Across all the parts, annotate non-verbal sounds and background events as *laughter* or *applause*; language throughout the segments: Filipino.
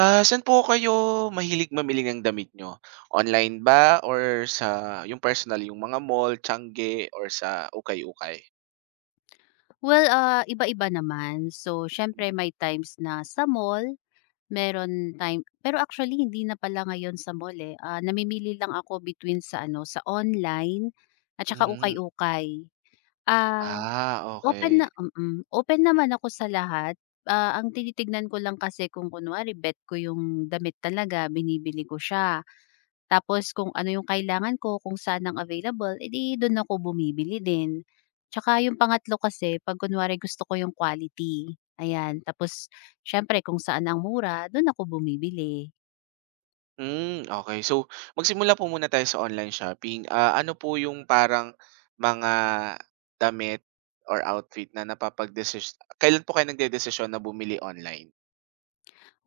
Ah, saan po kayo mahilig mamili ng damit nyo? Online ba or sa yung personal, yung mga mall, Tiange or sa ukay-ukay? Well, iba-iba naman. So, Mm. siyempre may times na sa mall, meron time pero actually hindi na pala ngayon sa mall, eh. Namimili lang ako between sa ano, sa online at saka Hmm, ukay-ukay. Ah, ah, Open na okay. Open naman ako sa lahat. Ang tinitignan ko lang kasi kung kunwari bet ko yung damit talaga, binibili ko siya. Tapos kung ano yung kailangan ko, kung saan ang available, edi di ako bumibili din. Tsaka yung pangatlo kasi 'pag kunwari gusto ko yung quality, ayan. Tapos siyempre kung saan ang mura, dun ako bumibili. Hmm, okay. So, magsimula po muna tayo sa online shopping. Ah, ano po yung parang mga damit or outfit na napapagdesis kailan po kayo nagdedesisyon na bumili online?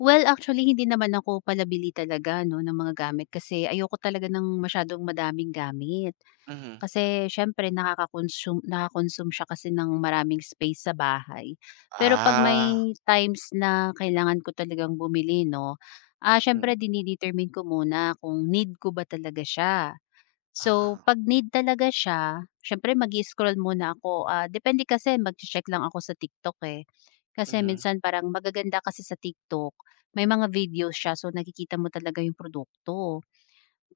Well, actually hindi naman ako palabili talaga 'no ng mga gamit kasi ayoko talaga ng masyadong madaming gamit. Mhm. Kasi syempre nako-consume siya kasi ng maraming space sa bahay. Pero 'pag Ah, may times na kailangan ko talagang bumili 'no, syempre mm. dine-determine ko muna kung need ko ba talaga siya. So Ah, 'pag need talaga siya, syempre mag-i-scroll muna ako, depende kasi magche-check lang ako sa TikTok, eh. Kasi mhm, minsan parang magaganda kasi sa TikTok, may mga videos siya so nakikita mo talaga yung produkto.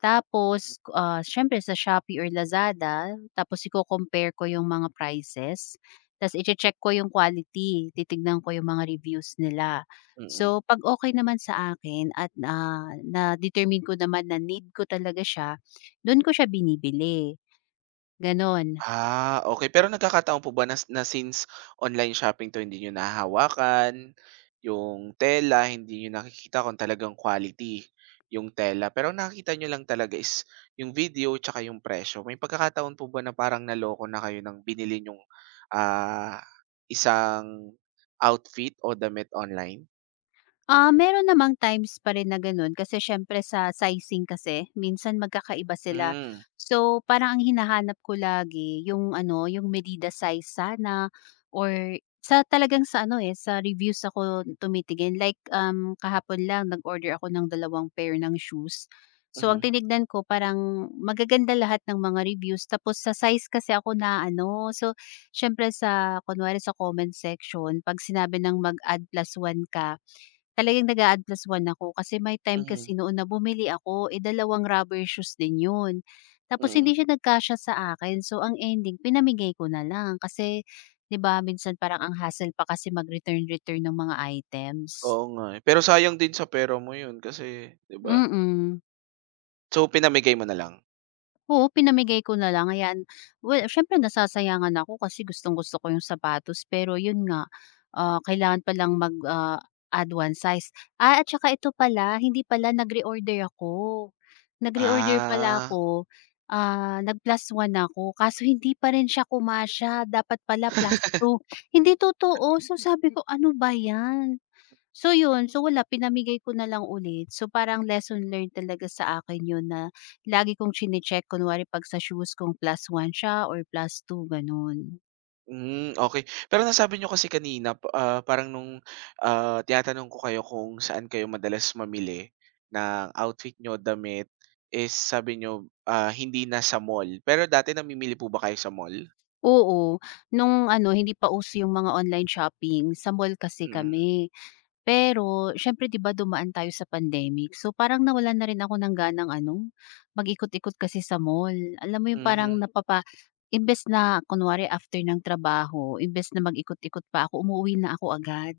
Tapos, siyempre sa Shopee or Lazada, tapos iko-compare ko yung mga prices, ta's iche-check ko yung quality, titignan ko yung mga reviews nila. mm. So, 'pag okay naman sa akin at, na-determine ko naman na need ko talaga siya, do'n ko siya binibili, gano'n. Ah, okay. Pero nagkakataon po ba na na since online shopping 'to hindi niyo nahahawakan, yung tela hindi niyo nakikita kung talagang quality yung tela, pero ang nakikita niyo lang talaga is yung video tsaka yung presyo. May pagkakataon po ba na parang naloko na kayo ng binili yung ah, isang outfit o damit online? Meron namang times pa rin na gano'n kasi siyempre sa sizing kasi minsan magkakaiba sila. Hmm, So, parang ang hinahanap ko lagi yung ano, yung medida size sana or sa talagang sa ano eh, sa reviews ako tumitingin. Like kahapon lang nag-order ako ng dalawang pair ng shoes. So, ang mhm, tinignan ko parang magaganda lahat ng mga reviews. Tapos sa size kasi ako na ano. So, syempre sa kunwari sa comment section, pag sinabi ng mag-add plus one ka, talagang nag-a-add plus one ako kasi may time kasi mhm, noon na bumili ako, eh, dalawang rubber shoes din 'yun. Tapos hindi mm. siya nagkasya sa akin so ang ending pinamigay ko na lang kasi 'di ba minsan parang ang hassle pa kasi mag-return-return ng mga items. Oo nga, eh. Pero sayang din sa pera mo yun kasi, 'di ba? Mm. So, pinamigay mo na lang? Oo, pinamigay ko na lang, ayan. Well, siyempre nasasayangan ako kasi gustong-gusto ko yung sapatos pero yun nga, kailangan palang mag, add one size. At saka ito pala, hindi pala nag-reorder ako. Nag-reorder pala Ah. ako, nag-plus one ako kaso hindi pa rin siya kumasya dapat pala plus two. Hindi totoo, so sabi ko ano ba yan? So yun, so wala pinamigay ko na lang ulit. So parang lesson learned talaga sa akin yun na lagi kong chine-check kunwari 'pag sa shoes kong plus one siya or +2 ganun. Hmm, okay. Pero nasabi niyo kasi kanina pa parang nung, tinatanong ko kayo kung saan kayo madalas mamili ng outfit niyo, damit, is sabi niyo, hindi na sa mall. Pero dati namimili po ba kayo sa mall? Oo, nung ano hindi pa uso yung mga online shopping, sa mall kasi Mm, kami. Pero siyempre 'di ba dumaan tayo sa pandemic, so parang nawalan na rin ako ng ganang ano, mag-ikot-ikot kasi sa mall. Alam mo yung parang mhm, napapa imbes na kunwari after ng trabaho, imbes na mag-ikot-ikot pa ako, umuwi na ako agad.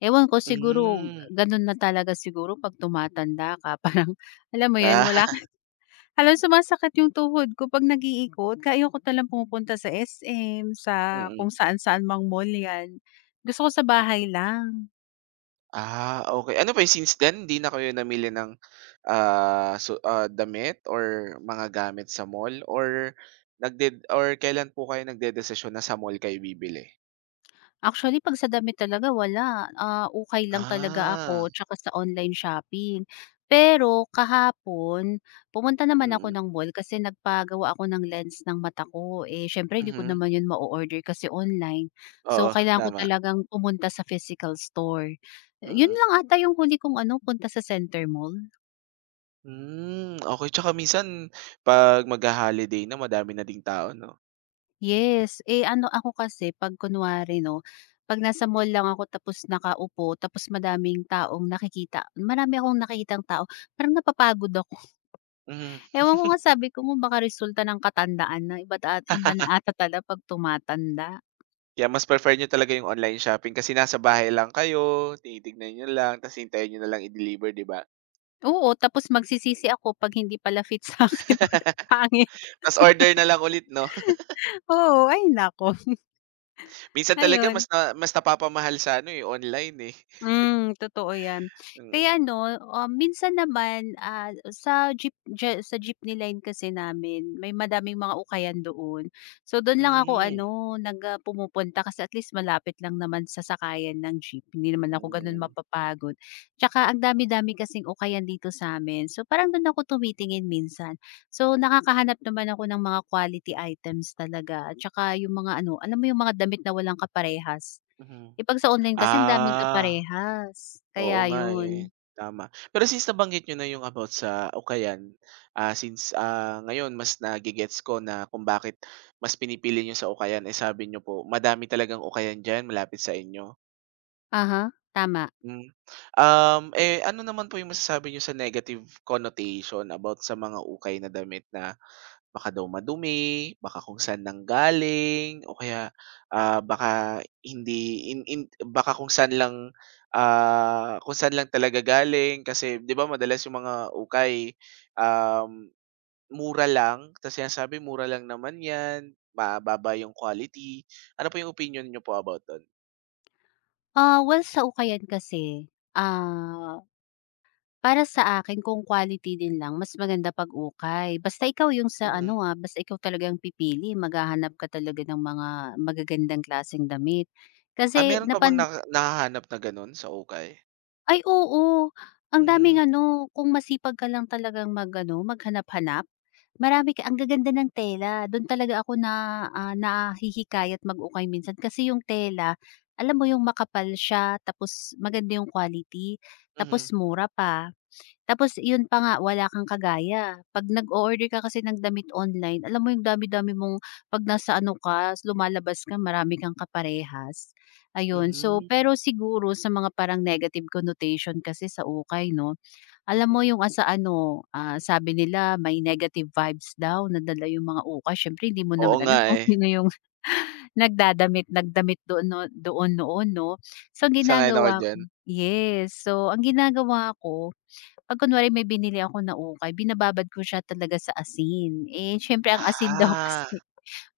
Ewan ko siguro hmm. ganun na talaga siguro 'pag tumatanda ka *laughs* parang alam mo yun, Ah, wala *laughs* halos sumasakit yung tuhod ko 'pag nag-iikot, kaya ayoko na lang pumupunta sa SM, mm. sa Mm. kung saan-saan mang mall 'yan. Gusto ko sa bahay lang. Ah, okay. Ano pa yun, since then hindi na kayo namili ng, so damit or mga gamit sa mall or nagde or kailan po kayo nagdedesisyon na sa mall kayo bibili? Actually 'pag sa damit talaga wala, ukay lang talaga Ah, ako tsaka sa online shopping. Pero kahapon, pumunta naman ako mm, ng mall kasi nagpagawa ako ng lens ng mata ko, eh, siyempre hindi ko mhm. naman 'yun ma order kasi online. So Oo, kailangan ko tama, talagang pumunta sa physical store. 'Yun mm. lang ata yung huli kong ano, punta sa Center Mall. Hmm, okey. Tsaka minsan 'pag magha-holiday na madami na ding tao 'no? Yes, eh, ano ako kasi 'pag kunwari 'no, 'pag nasa mall lang ako tapos nakaupo tapos madaming taong nakikita marami akong nakikitang tao, parang napapagod ako. Mhm, Ewan ko nga sabi ko mo baka resulta ng katandaan na iba't at iba na ata tala 'pag tumatanda. kaya mas prefer nyo talaga yung online shopping kasi nasa bahay lang kayo, tinitignan niyo lang tas hintayin niyo na lang i-deliver, 'di ba? Oo, tapos magsisisi ako 'pag hindi pala fit sa akin *laughs* or pangit. *laughs* Tas order na lang ulit 'no? *laughs* Oo, ay nako, Minsan talaga mas ayun. na mas napapamahal sa ano, eh, online, eh. *laughs* Hmm, totoo 'yan. Kaya Mm. ano, minsan naman, sa jeep je sa jeepney line kasi namin may madaming mga ukayan doon. So, do'n lang ako Hmm, ano, nag pumupunta kasi at least malapit lang naman sa sakayan ng jeep, hindi naman ako gano'n mm, mapapagod. Tsaka ang dami-dami kasing ukayan dito sa sa'min, so parang do'n ako tumitingin minsan. So, nakakahanap naman ako ng mga quality items talaga at tsaka yung mga ano, alam mo yung mga damit na walang kaparehas? mhm. Eh, 'pag sa online kasi ang daming Ah. kaparehas, Oo kaya nga, eh, yun. tama. Pero since nabanggit niyo na yung about sa Ukayan, ah, since, ngayon mas nagigets ko na kung bakit mas pinipili niyo sa Ukayan, eh, sabi niyo po madami talagang Ukayan diyan malapit sa inyo. Aha, tama. Hmm. Eh, ano naman po yung masasabi niyo sa negative connotation about sa mga ukay na damit na baka daw madumi, baka kung saan nanggaling, o kaya, baka hindi in baka kung saan lang, kung saan lang talaga galing kasi 'di ba madalas yung mga ukay, um, mura lang tas sinasabi mura lang naman 'yan, mababa yung quality. Ano po yung opinyon niyo po about dun? Ah, well, sa ukayan kasi, ah, para sa akin kung quality din lang mas maganda 'pag ukay. Basta ikaw yung sa Mhm. ano, basta ikaw talagang pipili, maghahanap ka talaga ng mga magagandang klaseng damit. Kasi Ah, hmm, meron pa napan bang nahahanap na gano'n sa ukay? ay oo, ang Hmm, daming ano, kung masipag ka lang talagang mag-ano, maghanap-hanap, marami ka ang gaganda ng tela. Do'n talaga ako na, nahihikayat mag-ukay minsan kasi yung tela, alam mo yung makapal siya tapos maganda yung quality, tapos mhm, mura pa. Tapos yun pa nga, wala kang kagaya. 'Pag nag-o-order ka kasi ng damit online, alam mo yung dami-dami mong 'pag nasa ano ka, lumalabas ka, marami kang kaparehas, ayun. So, mhm, pero siguro sa mga parang negative connotation kasi sa ukay 'no, alam mo mm. yung, asa ano, sabi nila may negative vibes daw na yung mga ukay. Siyempre hindi mo Oo naman nga, alam kung eh, sino yung *laughs* nagdadamit nagdamit doon no doon noon 'no. So, ang sang-ayon ako ginagawa ko diyan. yes. So, ang ginagawa ko 'pag kunwari may binili ako na ukay binababad ko siya talaga sa asin, eh, siyempre ang asin daw *laughs* Ah. kasi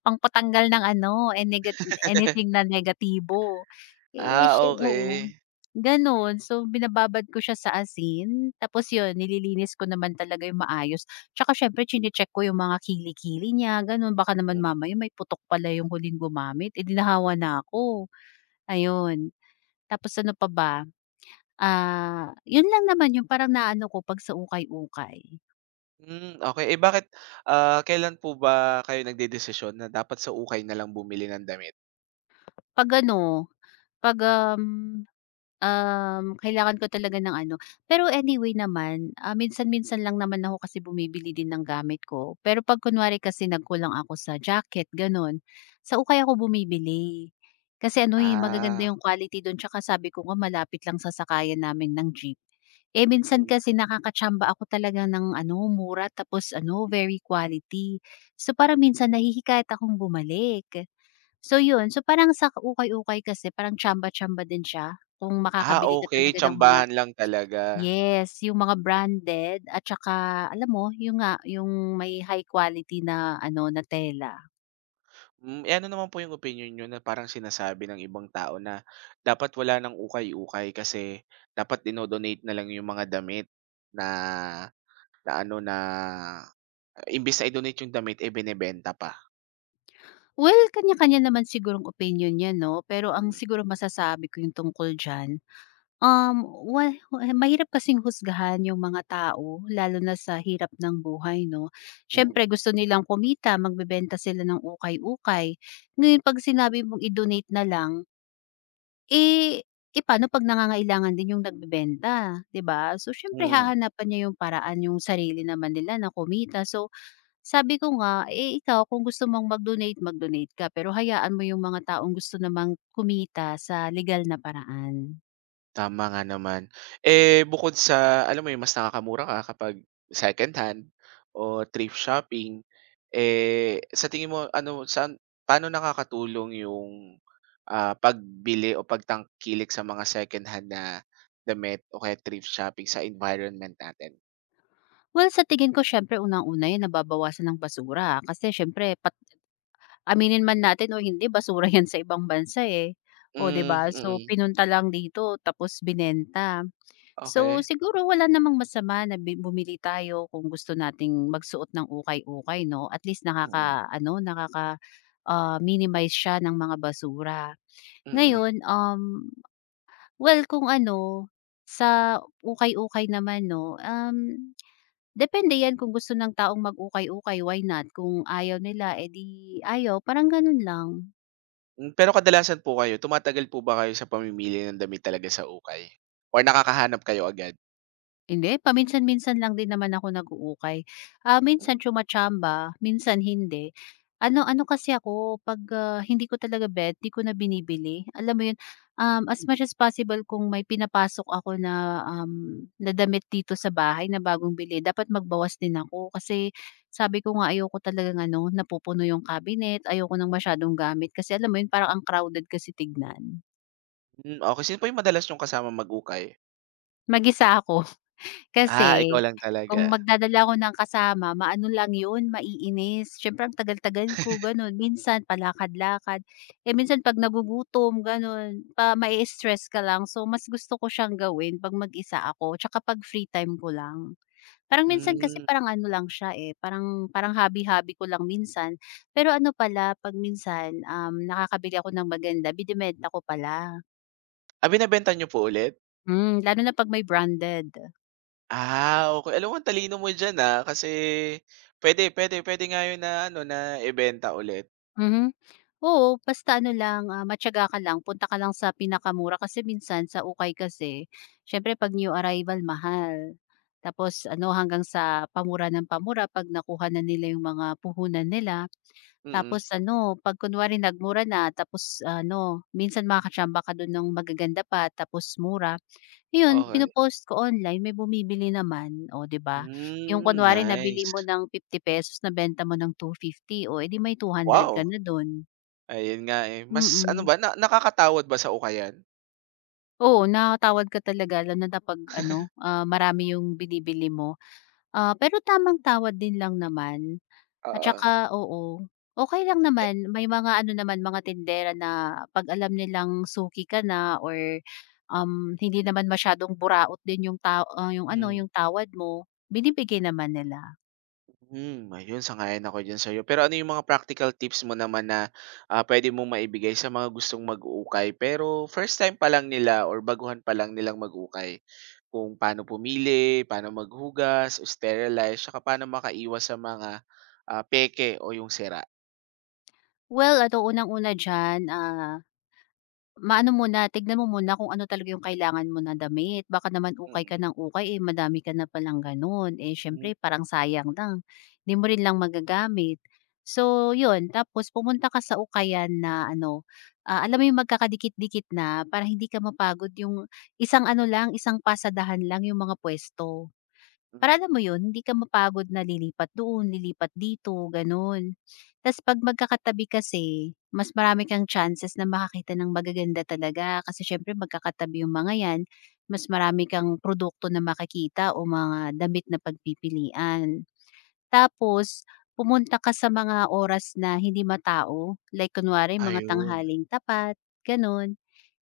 pangpatanggal ng ano, eh, nega *laughs* anything na negatibo. Eh, Ah, siye oo, okey. gano'n. So, binababad ko siya sa asin tapos 'yun nililinis ko naman talaga yung maayos. Tsaka siyempre chine-check ko yung mga kili-kili niya gano'n, baka naman Mm. mamaya may putok pala yung huling gumamit, eh, di na ako, ayun. Tapos ano pa ba? Yun lang naman yung parang naano ko 'pag sa ukay-ukay. Hmm, okey, eh, bakit, kailan po ba kayo nagdedesisyon na dapat sa ukay na lang bumili ng damit? 'Pag ano, 'pag, um um, kailangan ko talaga ng ano pero anyway naman, minsan-minsan lang naman ako kasi bumibili din ng gamit ko. Pero 'pag kunwari kasi nagkulang ako sa jacket gano'n, sa ukay ako bumibili. Kasi ano, eh, magaganda Ah, yung quality do'n tsaka sabi ko nga malapit lang sa sakayan namin ng jeep. Eh, minsan mm. kasi nakakachamba ako talaga ng ano, mura tapos ano, very quality. So, para minsan nahihikayat akong bumalik. So yun, so parang sa ukay-ukay kasi parang tsamba-tsamba din siya kung Ah, makakabili ka okey, talaga ng mga tsambahan lang talaga. yes, yung mga branded at saka alam mo yung nga, yung may high quality na ano, na tela. Hmm, eh, ano naman po yung opinyon niyo na parang sinasabi ng ibang tao na dapat wala ng ukay-ukay kasi dapat dino-donate na lang yung mga damit na na ano na imbes na i-donate yung damit, eh, binebenta pa? Well, kanya-kanya naman sigurong opinyon yan 'no, pero ang Mm, siguro masasabi ko yung tungkol diyan, wa wa- mahirap kasing husgahan yung mga tao lalo na sa hirap ng buhay 'no. mm, Siyempre gusto nilang kumita, magbebenta sila ng ukay-ukay. Ngayon 'pag sinabi mong i-donate na lang eh, eh, paano 'pag nangangailangan din yung nagbebenta, 'di ba? So, siyempre hmm. hahanapan niya yung paraan yung sarili naman nila na kumita. So, sabi ko nga, eh, ikaw kung gusto mong mag-donate, mag-donate ka pero hayaan mo yung mga taong gusto namang kumita sa legal na paraan. Tama nga naman. Eh, bukod sa alam mo yun, mas nakakamura ka kapag second hand o thrift shopping, eh, sa tingin mo ano paano nakakatulong yung, pagbili o pagtangkilik sa mga second hand na damit o kaya thrift shopping sa environment natin? Well, sa tingin ko siyempre unang-una yan nababawasan ng basura kasi siyempre pat aminin man natin o hindi basura *laughs* yan sa ibang bansa, eh, o 'di Hmm, ba? So, mm. pinunta lang dito tapos binenta. So, Okey. siguro wala namang masama na bi bumili tayo kung gusto nating magsuot ng ukay-ukay 'no, at least Mm, nakaka-ano, nakaka, minimize siya ng mga basura. mm. Ngayon, well kung ano, sa ukay-ukay naman 'no, um, depende 'yan kung gusto ng taong mag-ukay-ukay, why not? Kung ayaw nila, edi ayaw, parang gano'n lang. Hmm, pero kadalasan po kayo, tumatagal po ba kayo sa pamimili ng damit talaga sa ukay or nakakahanap kayo agad? Hindi, paminsan-minsan lang din naman ako nag-uukay. Minsan tsumatsamba, minsan hindi. Ano ano kasi ako 'pag, hindi ko talaga bet, 'di ko na binibili. Alam mo 'yun, as much as possible kung may pinapasok ako na, na damit dito sa bahay na bagong bili, dapat magbawas din ako. Kasi sabi ko nga ayoko talagang ano, napupuno yung cabinet, ayoko ng masyadong gamit kasi alam mo 'yun, parang ang crowded kasi tignan. Hmm, okey. Sino po yung madalas niyong kasama mag-ukay? Mag-isa ako. Ah, ikaw Kasi lang talaga. kung magdadala ako ng kasama maano lang yun, maiinis. Siyempre ang tagal-tagal ko gano'n, minsan palakad-lakad, eh, minsan 'pag nagugutom gano'n, pa may stress ka lang. So mas gusto ko siyang gawin 'pag mag-isa ako tsaka 'pag free time ko lang. Parang minsan kasi Hmm, parang ano lang siya, eh, parang parang hobby-hobby ko lang minsan. Pero ano pala 'pag minsan, nakakabili ako ng maganda binebenta ko pala. ah, binebenta niyo po ulit? Hmm, lalo na 'pag may branded. Ah, okey. Alam mo ang talino mo diyan, kasi puwede nga yun na ano, na ibenta ulit. Mhm. Oo, basta ano lang, matiyaga ka lang, punta ka lang sa pinakamura kasi minsan sa ukay kasi, siyempre 'pag new arrival mahal. Tapos ano, hanggang sa pamura ng pamura 'pag nakuha na nila yung mga puhunan nila. Mm, Tapos ano, 'pag kunwari nagmura na tapos ano, minsan makakatsamba ka dun ng magaganda pa tapos mura. Ayun. Mm. okey. Ko online, may bumibili naman, o 'di ba? Yung Hmm, kunwari nabili mo nice. ng ₱50 nabenta mo ng 250, o edi may ₱200 ka Wow! na dun. Ayun nga, eh. Mas ano Mm. ba, na nakakatawad ba sa ukayan? Oo, natawad ka talaga lalo na kapag ano, marami yung binibili mo. Ah, pero tamang tawad din lang naman at Oo, saka oo, okey lang eh naman may mga ano naman mga tindera na 'pag alam nilang suki ka na or, hindi naman masyadong buraot din yung ta ah, yung ano, mm. yung tawad mo, binibigay naman nila. Hmm, ayun sang-ayon ako diyan sa'yo. Pero ano yung mga practical tips mo naman na, puwede mong maibigay sa mga gustong mag-ukay pero first time pa lang nila or baguhan pa lang nilang mag-ukay? Kung paano pumili, paano maghugas o sterilize, tsaka paano makaiwas sa mga, peke o yung sira? Well, ano unang-una diyan, maano muna, tignan mo muna kung ano talaga yung kailangan mo na damit. Baka naman ukay ka Mm. ng ukay, eh, madami ka na palang gano'n. Eh, siyempre Hmm, parang sayang lang, 'di mo rin lang magagamit. So, 'yun tapos pumunta ka sa ukayan na ano, alam mo yung magkakadikit-dikit na para hindi ka mapagod yung isang ano lang, isang pasadahan lang yung mga puwesto. Para hmm. alam mo yun, hindi ka mapagod na lilipat doon, lilipat dito, gano'n. Tas 'pag magkakatabi kasi, mas marami kang chances na makakita ng magaganda talaga kasi siyempre magkakatabi yung mga 'yan, mas marami kang produkto na makakita o mga damit na pagpipilian. Tapos pumunta ka sa mga oras na hindi matao, like kunwari mga Ayun, tanghaling tapat, gano'n.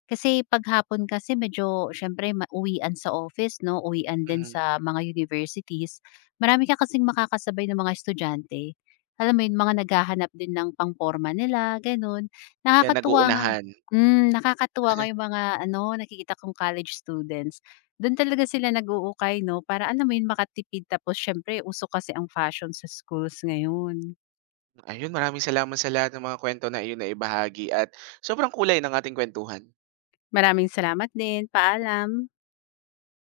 Kasi 'pag hapon kasi medyo siyempre ma uwian sa office 'no, uwian din mhm. sa mga universities. Marami ka kasing makakasabay na mga estudyante. Alam mo 'yun, mga naghahanap din ng pangporma nila, gano'n. Kaya Nakakatuwa nga nag-uunahan. hmm, nakakatuwa nga yung mga ano, nakikita kong college students. Do'n talaga sila nag-uukay 'no, para alam mo 'yun, makatipid tapos siyempre uso kasi ang fashion sa schools ngayon. Ayun, maraming salamat sa lahat ng mga kuwento na iyong naibahagi at sobrang kulay ng ating kwentuhan. Maraming salamat din, paalam.